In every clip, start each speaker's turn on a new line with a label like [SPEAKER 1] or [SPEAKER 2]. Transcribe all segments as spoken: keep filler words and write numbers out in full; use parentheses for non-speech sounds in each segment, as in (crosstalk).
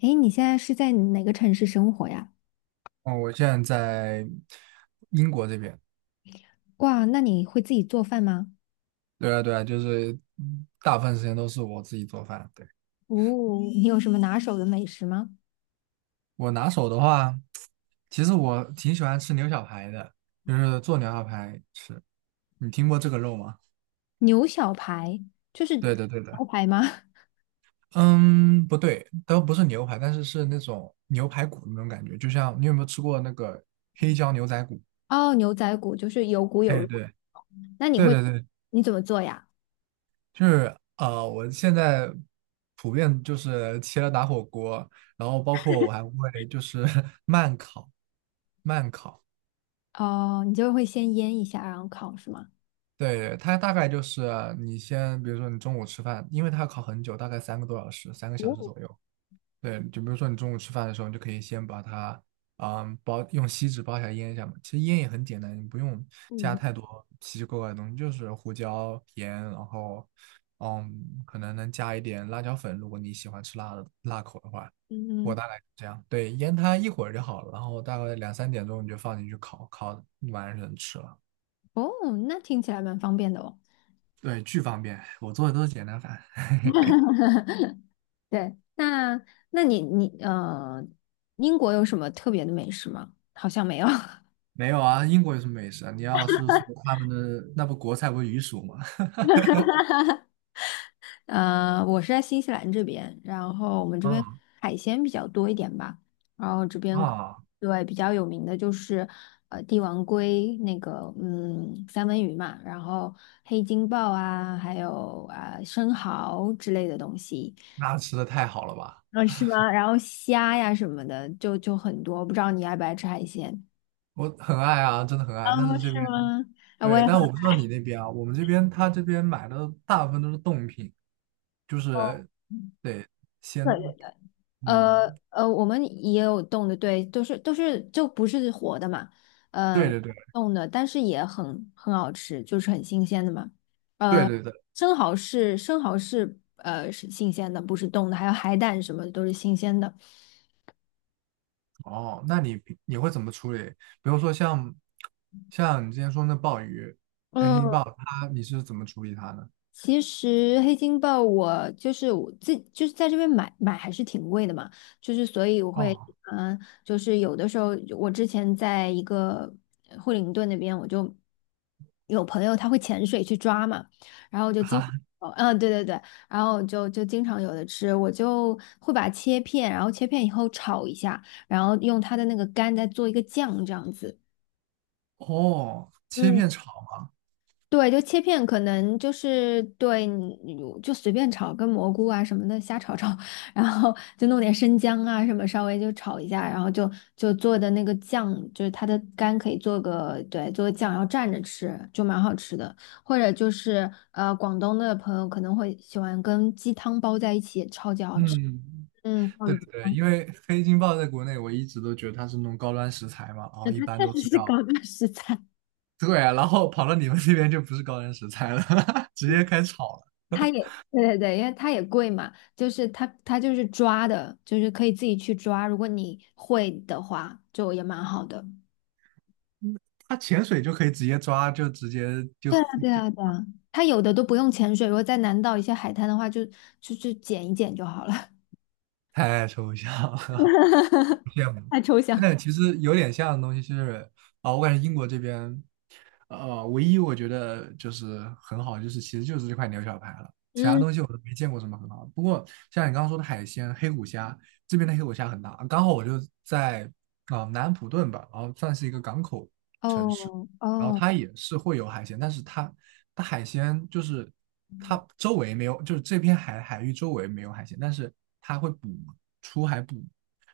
[SPEAKER 1] 诶，你现在是在哪个城市生活呀？
[SPEAKER 2] 哦，我现在在英国这边。
[SPEAKER 1] 哇，那你会自己做饭吗？
[SPEAKER 2] 对啊，对啊，就是嗯大部分时间都是我自己做饭。对，
[SPEAKER 1] 哦，你有什么拿手的美食吗？
[SPEAKER 2] 我拿手的话，其实我挺喜欢吃牛小排的，就是做牛小排吃。你听过这个肉吗？
[SPEAKER 1] 牛小排就是
[SPEAKER 2] 对的，对的。
[SPEAKER 1] 牛排吗？
[SPEAKER 2] 嗯，不对，都不是牛排，但是是那种牛排骨那种感觉，就像你有没有吃过那个黑椒牛仔骨？
[SPEAKER 1] (laughs) 哦，牛仔骨就是有骨有
[SPEAKER 2] 哎，
[SPEAKER 1] 肉。
[SPEAKER 2] 对，
[SPEAKER 1] 那你
[SPEAKER 2] 对
[SPEAKER 1] 会
[SPEAKER 2] 对对
[SPEAKER 1] 你怎么做呀？
[SPEAKER 2] 就是呃，我现在普遍就是切了打火锅，然后包括我还会就是 (laughs) 慢烤，慢烤。
[SPEAKER 1] 哦，你就会先腌一下，然后烤是吗？
[SPEAKER 2] 对，它大概就是你先，比如说你中午吃饭，因为它要烤很久，大概三个多小时，三个小时
[SPEAKER 1] 哦，
[SPEAKER 2] 左右。对，就比如说你中午吃饭的时候，你就可以先把它，嗯，包用锡纸包起来腌一下嘛。其实腌也很简单，你不用加
[SPEAKER 1] 嗯
[SPEAKER 2] 太多奇奇怪怪的东西，就是胡椒、盐，然后，嗯，可能能加一点辣椒粉，如果你喜欢吃辣的辣口的话。我
[SPEAKER 1] 嗯，
[SPEAKER 2] 大概是这样，对，腌它一会儿就好了，然后大概两三点钟你就放进去烤，烤完了就能吃了。
[SPEAKER 1] 哦，那听起来蛮方便的哦。
[SPEAKER 2] 对，巨方便，我做的都是简单饭。(laughs)
[SPEAKER 1] (laughs) 对，那那你你呃，英国有什么特别的美食吗？好像没有。(laughs)
[SPEAKER 2] 没有啊，英国有什么美食啊？你要是说他们的那不国菜不是鱼薯吗？
[SPEAKER 1] 呃，我是在新西兰这边，然后我们这边
[SPEAKER 2] 嗯
[SPEAKER 1] 海鲜比较多一点吧，然后这边可
[SPEAKER 2] 啊。
[SPEAKER 1] 对比较有名的就是呃帝王鲑那个嗯三文鱼嘛，然后黑金鲍啊，还有啊、生蚝之类的东西，
[SPEAKER 2] 那吃的太好了吧？
[SPEAKER 1] 嗯是吗？然后虾呀什么的就就很多，不知道你爱不爱吃海鲜？
[SPEAKER 2] 我很爱啊，真的很
[SPEAKER 1] 哦，
[SPEAKER 2] 爱。但是这
[SPEAKER 1] 是
[SPEAKER 2] 边
[SPEAKER 1] 吗？啊，我
[SPEAKER 2] 对，
[SPEAKER 1] 也很
[SPEAKER 2] 但我不
[SPEAKER 1] 爱。
[SPEAKER 2] 知道你那边啊，我们这边他这边买的大部分都是冻品，就
[SPEAKER 1] 哦，
[SPEAKER 2] 是得
[SPEAKER 1] 对
[SPEAKER 2] 先
[SPEAKER 1] 对对。呃
[SPEAKER 2] 嗯，
[SPEAKER 1] 呃，我们也有冻的，对，都是都是就不是活的嘛，
[SPEAKER 2] 对
[SPEAKER 1] 呃，
[SPEAKER 2] 对对
[SPEAKER 1] 冻的，但是也很很好吃，就是很新鲜的嘛。
[SPEAKER 2] 对
[SPEAKER 1] 呃，
[SPEAKER 2] 对对。
[SPEAKER 1] 生蚝是生蚝是呃是新鲜的，不是冻的，还有海胆什么的都是新鲜的。
[SPEAKER 2] 哦，那你你会怎么处理？比如说像像你之前说那鲍鱼，
[SPEAKER 1] 嗯，
[SPEAKER 2] 它你是怎么处理它呢？
[SPEAKER 1] 其实黑金豹我就是我自就是在这边买买还是挺贵的嘛，就是所以我会
[SPEAKER 2] 哦，
[SPEAKER 1] 嗯、呃就是有的时候我之前在一个惠灵顿那边，我就有朋友他会潜水去抓嘛，然后就经
[SPEAKER 2] 哈，
[SPEAKER 1] 哦嗯对对对，然后就就经常有的吃，我就会把它切片，然后切片以后炒一下，然后用它的那个干再做一个酱这样子。
[SPEAKER 2] 哦，切
[SPEAKER 1] 嗯。
[SPEAKER 2] 片炒吗？
[SPEAKER 1] 对，就切片，可能就是对，你就随便炒，跟蘑菇啊什么的瞎炒炒，(laughs) 然后就弄点生姜啊什么，稍微就炒一下，然后就就做的那个酱，就是它的干可以做个对，做个酱，然后蘸着吃，就蛮好吃的。或者就是呃，广东的朋友可能会喜欢跟鸡汤包在一起，超级好吃。
[SPEAKER 2] 嗯，
[SPEAKER 1] 嗯，鲍
[SPEAKER 2] 对
[SPEAKER 1] 鱼鸡
[SPEAKER 2] 对对，
[SPEAKER 1] 汤
[SPEAKER 2] 因为黑金鲍在国内我一直都觉得它是那种高端食材嘛，然
[SPEAKER 1] (laughs)
[SPEAKER 2] 后一般都
[SPEAKER 1] 确
[SPEAKER 2] 是
[SPEAKER 1] 实是
[SPEAKER 2] 要。
[SPEAKER 1] 高档食材。
[SPEAKER 2] (laughs) 对啊，然后跑到你们那边就不是高原食材了，(laughs) 直接开始炒了。
[SPEAKER 1] 它也对对对，因为它也贵嘛，就是它它就是抓的，就是可以自己去抓，如果你会的话，就也蛮好的。
[SPEAKER 2] 嗯它潜水就可以直接抓，就直接就
[SPEAKER 1] 对啊，对
[SPEAKER 2] 就
[SPEAKER 1] 啊，对啊，它有的都不用潜水，如果在南岛一些海滩的话，就就就捡一捡就好了。(laughs)
[SPEAKER 2] 太抽象了，(laughs) 羡慕。
[SPEAKER 1] 太抽象。
[SPEAKER 2] 但其实有点像的东西是啊、我感觉英国这边，呃，唯一我觉得就是很好，就是其实就是这块牛小排了，其他
[SPEAKER 1] 嗯，
[SPEAKER 2] 东西我都没见过什么很好的。不过像你刚刚说的海鲜，黑虎虾这边的黑虎虾很大，刚好我就在啊、呃南安普顿吧，然后算是一个港口。
[SPEAKER 1] 哦
[SPEAKER 2] 然后
[SPEAKER 1] 哦，
[SPEAKER 2] 它也是会有海鲜，但是它它海鲜就是它周围没有，就是这片海海域周围没有海鲜，但是它会捕出海捕，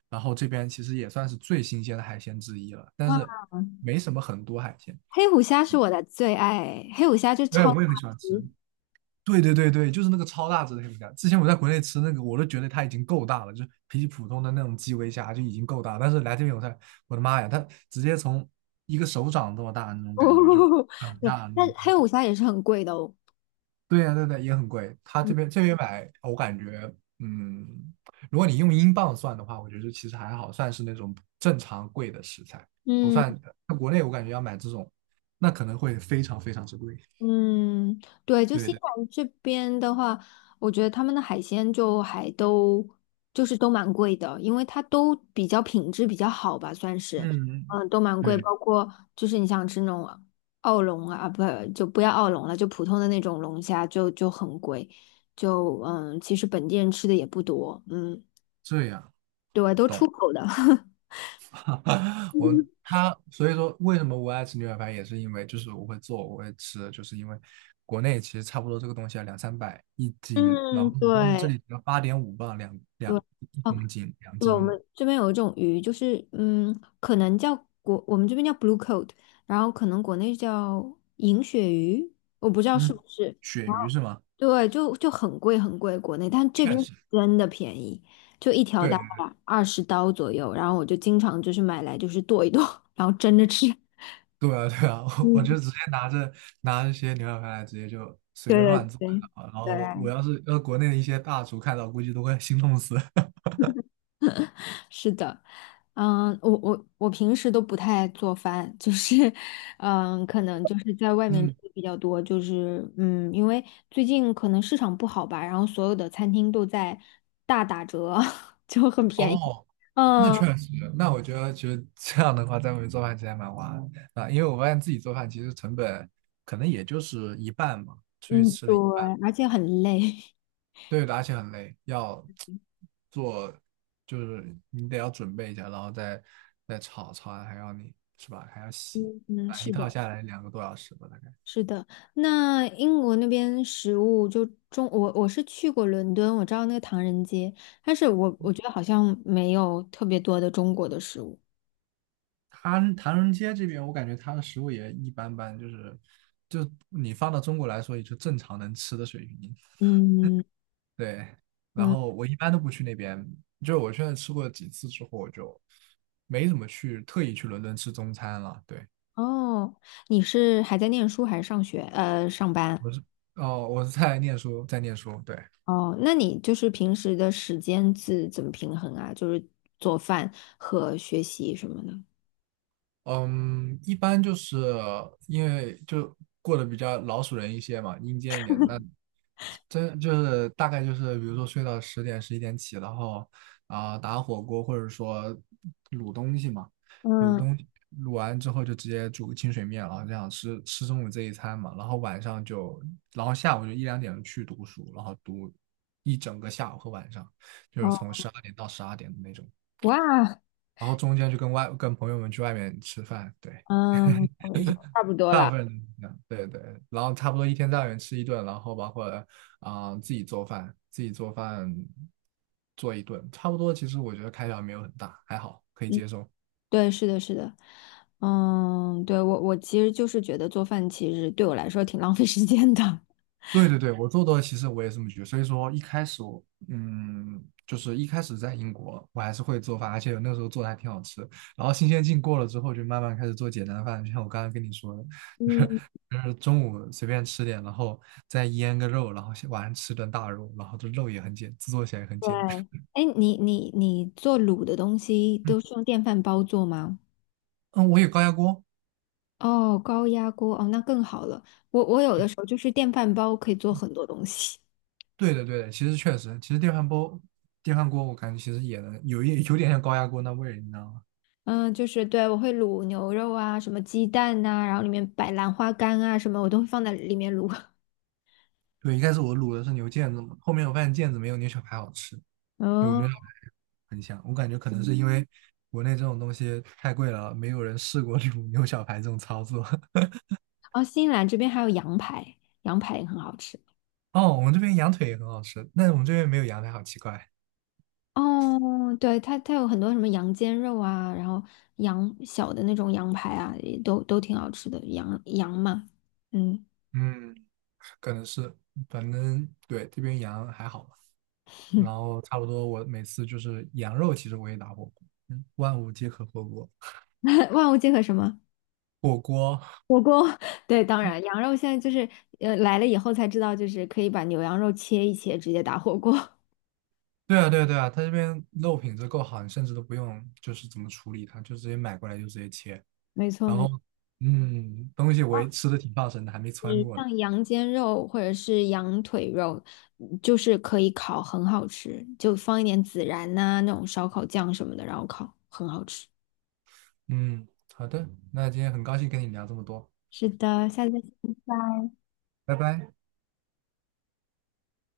[SPEAKER 2] 然后这边其实也算是最新鲜的海鲜之一了，但
[SPEAKER 1] 哇，
[SPEAKER 2] 是没什么很多海鲜。
[SPEAKER 1] 黑虎虾是我的最爱，黑虎虾就
[SPEAKER 2] 对，
[SPEAKER 1] 超大
[SPEAKER 2] 我也很喜欢吃。
[SPEAKER 1] 只
[SPEAKER 2] 对对对对，就是那个超大只的黑皮虾。之前我在国内吃那个，我都觉得它已经够大了，就是比起普通的那种基围虾就已经够大了。但是来这边我才，我的妈呀，它直接从一个手掌这么大的那
[SPEAKER 1] (laughs)
[SPEAKER 2] 种感觉，就
[SPEAKER 1] 哦，
[SPEAKER 2] 很
[SPEAKER 1] 对，
[SPEAKER 2] 大的那
[SPEAKER 1] 但
[SPEAKER 2] 种感
[SPEAKER 1] 黑
[SPEAKER 2] 觉。
[SPEAKER 1] 虎虾也是很贵的哦。
[SPEAKER 2] 对呀，对对，也很贵。他这
[SPEAKER 1] 嗯。
[SPEAKER 2] 边这边买，我感觉，嗯，如果你用英镑算的话，我觉得其实还好，算是那种正常贵的食材，不算。
[SPEAKER 1] 嗯
[SPEAKER 2] 在国内，我感觉要买这种，那可能会非常非常之贵。
[SPEAKER 1] 嗯，对，就
[SPEAKER 2] 对
[SPEAKER 1] 新西
[SPEAKER 2] 的，
[SPEAKER 1] 兰这边的话，我觉得他们的海鲜就还都就是都蛮贵的，因为它都比较品质比较好吧，算是，
[SPEAKER 2] 嗯，
[SPEAKER 1] 嗯，都蛮贵，
[SPEAKER 2] 对，
[SPEAKER 1] 包括就是你想吃那种澳龙啊，不就不要澳龙了，就普通的那种龙虾就就很贵，就嗯，其实本地人吃的也不多，嗯，
[SPEAKER 2] 这样
[SPEAKER 1] 对，都
[SPEAKER 2] 懂
[SPEAKER 1] 出
[SPEAKER 2] 了。
[SPEAKER 1] 口的，
[SPEAKER 2] (laughs) 我
[SPEAKER 1] (laughs)
[SPEAKER 2] 他所以说，为什么我爱吃牛排饭，也是因为就是我会做，我会吃，就是因为国内其实差不多这个东西要两三百一斤，然
[SPEAKER 1] 嗯，
[SPEAKER 2] 后但是这
[SPEAKER 1] 对
[SPEAKER 2] 里只要八点五磅两
[SPEAKER 1] 对。
[SPEAKER 2] 两一
[SPEAKER 1] 哦
[SPEAKER 2] 公斤两
[SPEAKER 1] 对，我
[SPEAKER 2] 斤了。
[SPEAKER 1] 们这边有一种鱼，就是嗯，可能叫国，我们这边叫 blue coat，然后可能国内叫银鳕鱼，我不知道
[SPEAKER 2] 嗯，
[SPEAKER 1] 是不是。
[SPEAKER 2] 鳕
[SPEAKER 1] 然
[SPEAKER 2] 鱼
[SPEAKER 1] 后
[SPEAKER 2] 是吗？
[SPEAKER 1] 对，就就很贵很贵，国内，但这
[SPEAKER 2] 确
[SPEAKER 1] 边
[SPEAKER 2] 实，
[SPEAKER 1] 真的便宜，就一条大
[SPEAKER 2] 对
[SPEAKER 1] 概二十刀左右。然后我就经常就是买来就是剁一剁，然后蒸着吃。
[SPEAKER 2] 对啊，对啊，(laughs) 我我就
[SPEAKER 1] 嗯，
[SPEAKER 2] 直接拿着拿一些牛小排来，直接就随便
[SPEAKER 1] 对对
[SPEAKER 2] 乱做
[SPEAKER 1] 对
[SPEAKER 2] 啊然后我
[SPEAKER 1] 对。
[SPEAKER 2] 要是要是国内的一些大厨看到，估计都会心痛死。(laughs)
[SPEAKER 1] 是的，嗯，我我我平时都不太做饭，就是，(laughs) 嗯，可能就是在外面吃
[SPEAKER 2] 嗯，
[SPEAKER 1] 比较多，就是嗯，因为最近可能市场不好吧，然后所有的餐厅都在大打折，(laughs) 就很便宜。
[SPEAKER 2] 哦，那
[SPEAKER 1] 嗯
[SPEAKER 2] 确实，那我觉得其实这样的话，在外面做饭其实还蛮划的啊，因为我发现自己做饭其实成本可能也就是一半嘛，出去
[SPEAKER 1] 嗯，
[SPEAKER 2] 吃
[SPEAKER 1] 对，
[SPEAKER 2] 的。
[SPEAKER 1] 而且很累。
[SPEAKER 2] 对的而且很累，要 (tsk) 做，就是你得要准备一下，然后再再炒，炒完还要你是吧？还要洗，
[SPEAKER 1] 嗯嗯，
[SPEAKER 2] 啊，一
[SPEAKER 1] 是
[SPEAKER 2] 套
[SPEAKER 1] 的，
[SPEAKER 2] 下来两个多小时吧，大概。
[SPEAKER 1] 是的。那英国那边食物就中，我我是去过伦敦，我知道那个唐人街，但是我我觉得好像没有特别多的中国的食物。
[SPEAKER 2] 唐唐人街这边，我感觉它的食物也一般般，就是就你放到中国来说，也就正常能吃的水平。
[SPEAKER 1] 嗯
[SPEAKER 2] 对，然
[SPEAKER 1] 嗯，
[SPEAKER 2] 后我一般都不去那边，就是我现在吃过几次之后，我就没怎么去特意去伦敦吃中餐了。对，
[SPEAKER 1] 哦，你是还在念书还是上学？呃，上班。
[SPEAKER 2] 我是哦，我是在念书，在念书，对。
[SPEAKER 1] 哦，那你就是平时的时间是怎么平衡啊？就是做饭和学习什么的。
[SPEAKER 2] 嗯，一般就是因为就过得比较老鼠人一些嘛，阴间一点。那真就是大概就是，比如说睡到十点十一点起，然后啊、打火锅或者说卤东西嘛，卤
[SPEAKER 1] 嗯，
[SPEAKER 2] 东西卤完之后就直接煮个清水面，然后这样吃吃中午这一餐嘛，然后晚上就，然后下午就一两点去读书，然后读一整个下午和晚上，就是从十
[SPEAKER 1] 哦，
[SPEAKER 2] 二点到十二点的那种，
[SPEAKER 1] 哇，
[SPEAKER 2] 然后中间就跟外跟朋友们去外面吃饭，对。
[SPEAKER 1] 嗯，没错没错差不多
[SPEAKER 2] 大
[SPEAKER 1] 了。
[SPEAKER 2] 部分人这样对对，然后差不多一天在外面吃一顿，然后包括啊、呃自己做饭，自己做饭做一顿，差不多。其实我觉得开销没有很大，还好可以
[SPEAKER 1] 嗯，
[SPEAKER 2] 接受。
[SPEAKER 1] 对，是的，是的。嗯，对，我我其实就是觉得做饭其实对我来说挺 (laughs) 浪费时间的。
[SPEAKER 2] 对对对，我做多了，其实我也是这么觉得。所以说一开始我嗯，就是一开始在英国，我还是会做饭，而且那时候做的还挺好吃。然后新鲜劲过了之后，就慢慢开始做简单饭，就像我刚刚跟你说的，
[SPEAKER 1] 嗯，
[SPEAKER 2] 就是中午随便吃点，然后再腌个肉，然后晚上吃顿大肉，然后这肉也很简，制作起来也很
[SPEAKER 1] 对。
[SPEAKER 2] 简单。
[SPEAKER 1] 哎，你你你做卤的东西都
[SPEAKER 2] (laughs)
[SPEAKER 1] 是用电饭煲做吗？
[SPEAKER 2] 嗯，我有高压锅。
[SPEAKER 1] 哦，高压锅哦，那更好了。我我有的时候就是电饭煲可以做很多东西，
[SPEAKER 2] 对的，对的，其实确实，其实电饭煲、电饭锅，我感觉其实也能有一有点像高压锅那味儿，你知道吗？
[SPEAKER 1] 嗯，就是对我会卤牛肉啊，什么鸡蛋呐、然后里面摆兰花干啊什么，我都会放在里面卤。(laughs)
[SPEAKER 2] 对，一开始我卤的是牛腱子嘛，后面我发现腱子没有牛小排好吃，卤
[SPEAKER 1] 哦
[SPEAKER 2] 牛小排很香。我感觉可能是因为国内这种东西太贵了，没有人试过 (laughs) 卤牛小排这种操作。(laughs)
[SPEAKER 1] 哦，新西兰这边还有羊排，羊排也很好吃。
[SPEAKER 2] 哦，我们这边羊腿也很好吃，但是我们这边没有羊排，好奇怪。
[SPEAKER 1] 哦，对，它它有很多什么羊肩肉啊，然后羊小的那种羊排啊，也都都挺好吃的，羊羊嘛，嗯，
[SPEAKER 2] 嗯，可能是，反正对，这边羊还好吧。
[SPEAKER 1] (laughs)
[SPEAKER 2] 然后差不多我每次就是羊肉，其实我也打火锅，嗯，万物皆可火锅。
[SPEAKER 1] 万物皆可什么。
[SPEAKER 2] 火锅，
[SPEAKER 1] 火锅，(laughs) 对，当然，羊肉现在就是，呃，来了以后才知道，就是可以把牛羊肉切一切，直接打火锅。(laughs)
[SPEAKER 2] 对啊对啊对啊，它这边肉品质够好，你甚至都不用就是怎么处理它，就直接买过来就直接切。
[SPEAKER 1] 没错，
[SPEAKER 2] 然
[SPEAKER 1] 没
[SPEAKER 2] 后，
[SPEAKER 1] 错。
[SPEAKER 2] 嗯，东西我也吃的挺放神的，还没穿
[SPEAKER 1] 你
[SPEAKER 2] 过呢。
[SPEAKER 1] 像羊肩肉或者是羊腿肉，嗯就是可以烤，很好吃，就放一点孜然呐、那种烧烤酱什么的，然后烤，很好吃。
[SPEAKER 2] 嗯，好的，那今天很高兴跟你聊这么多，
[SPEAKER 1] 是的，下次再见。
[SPEAKER 2] 拜拜。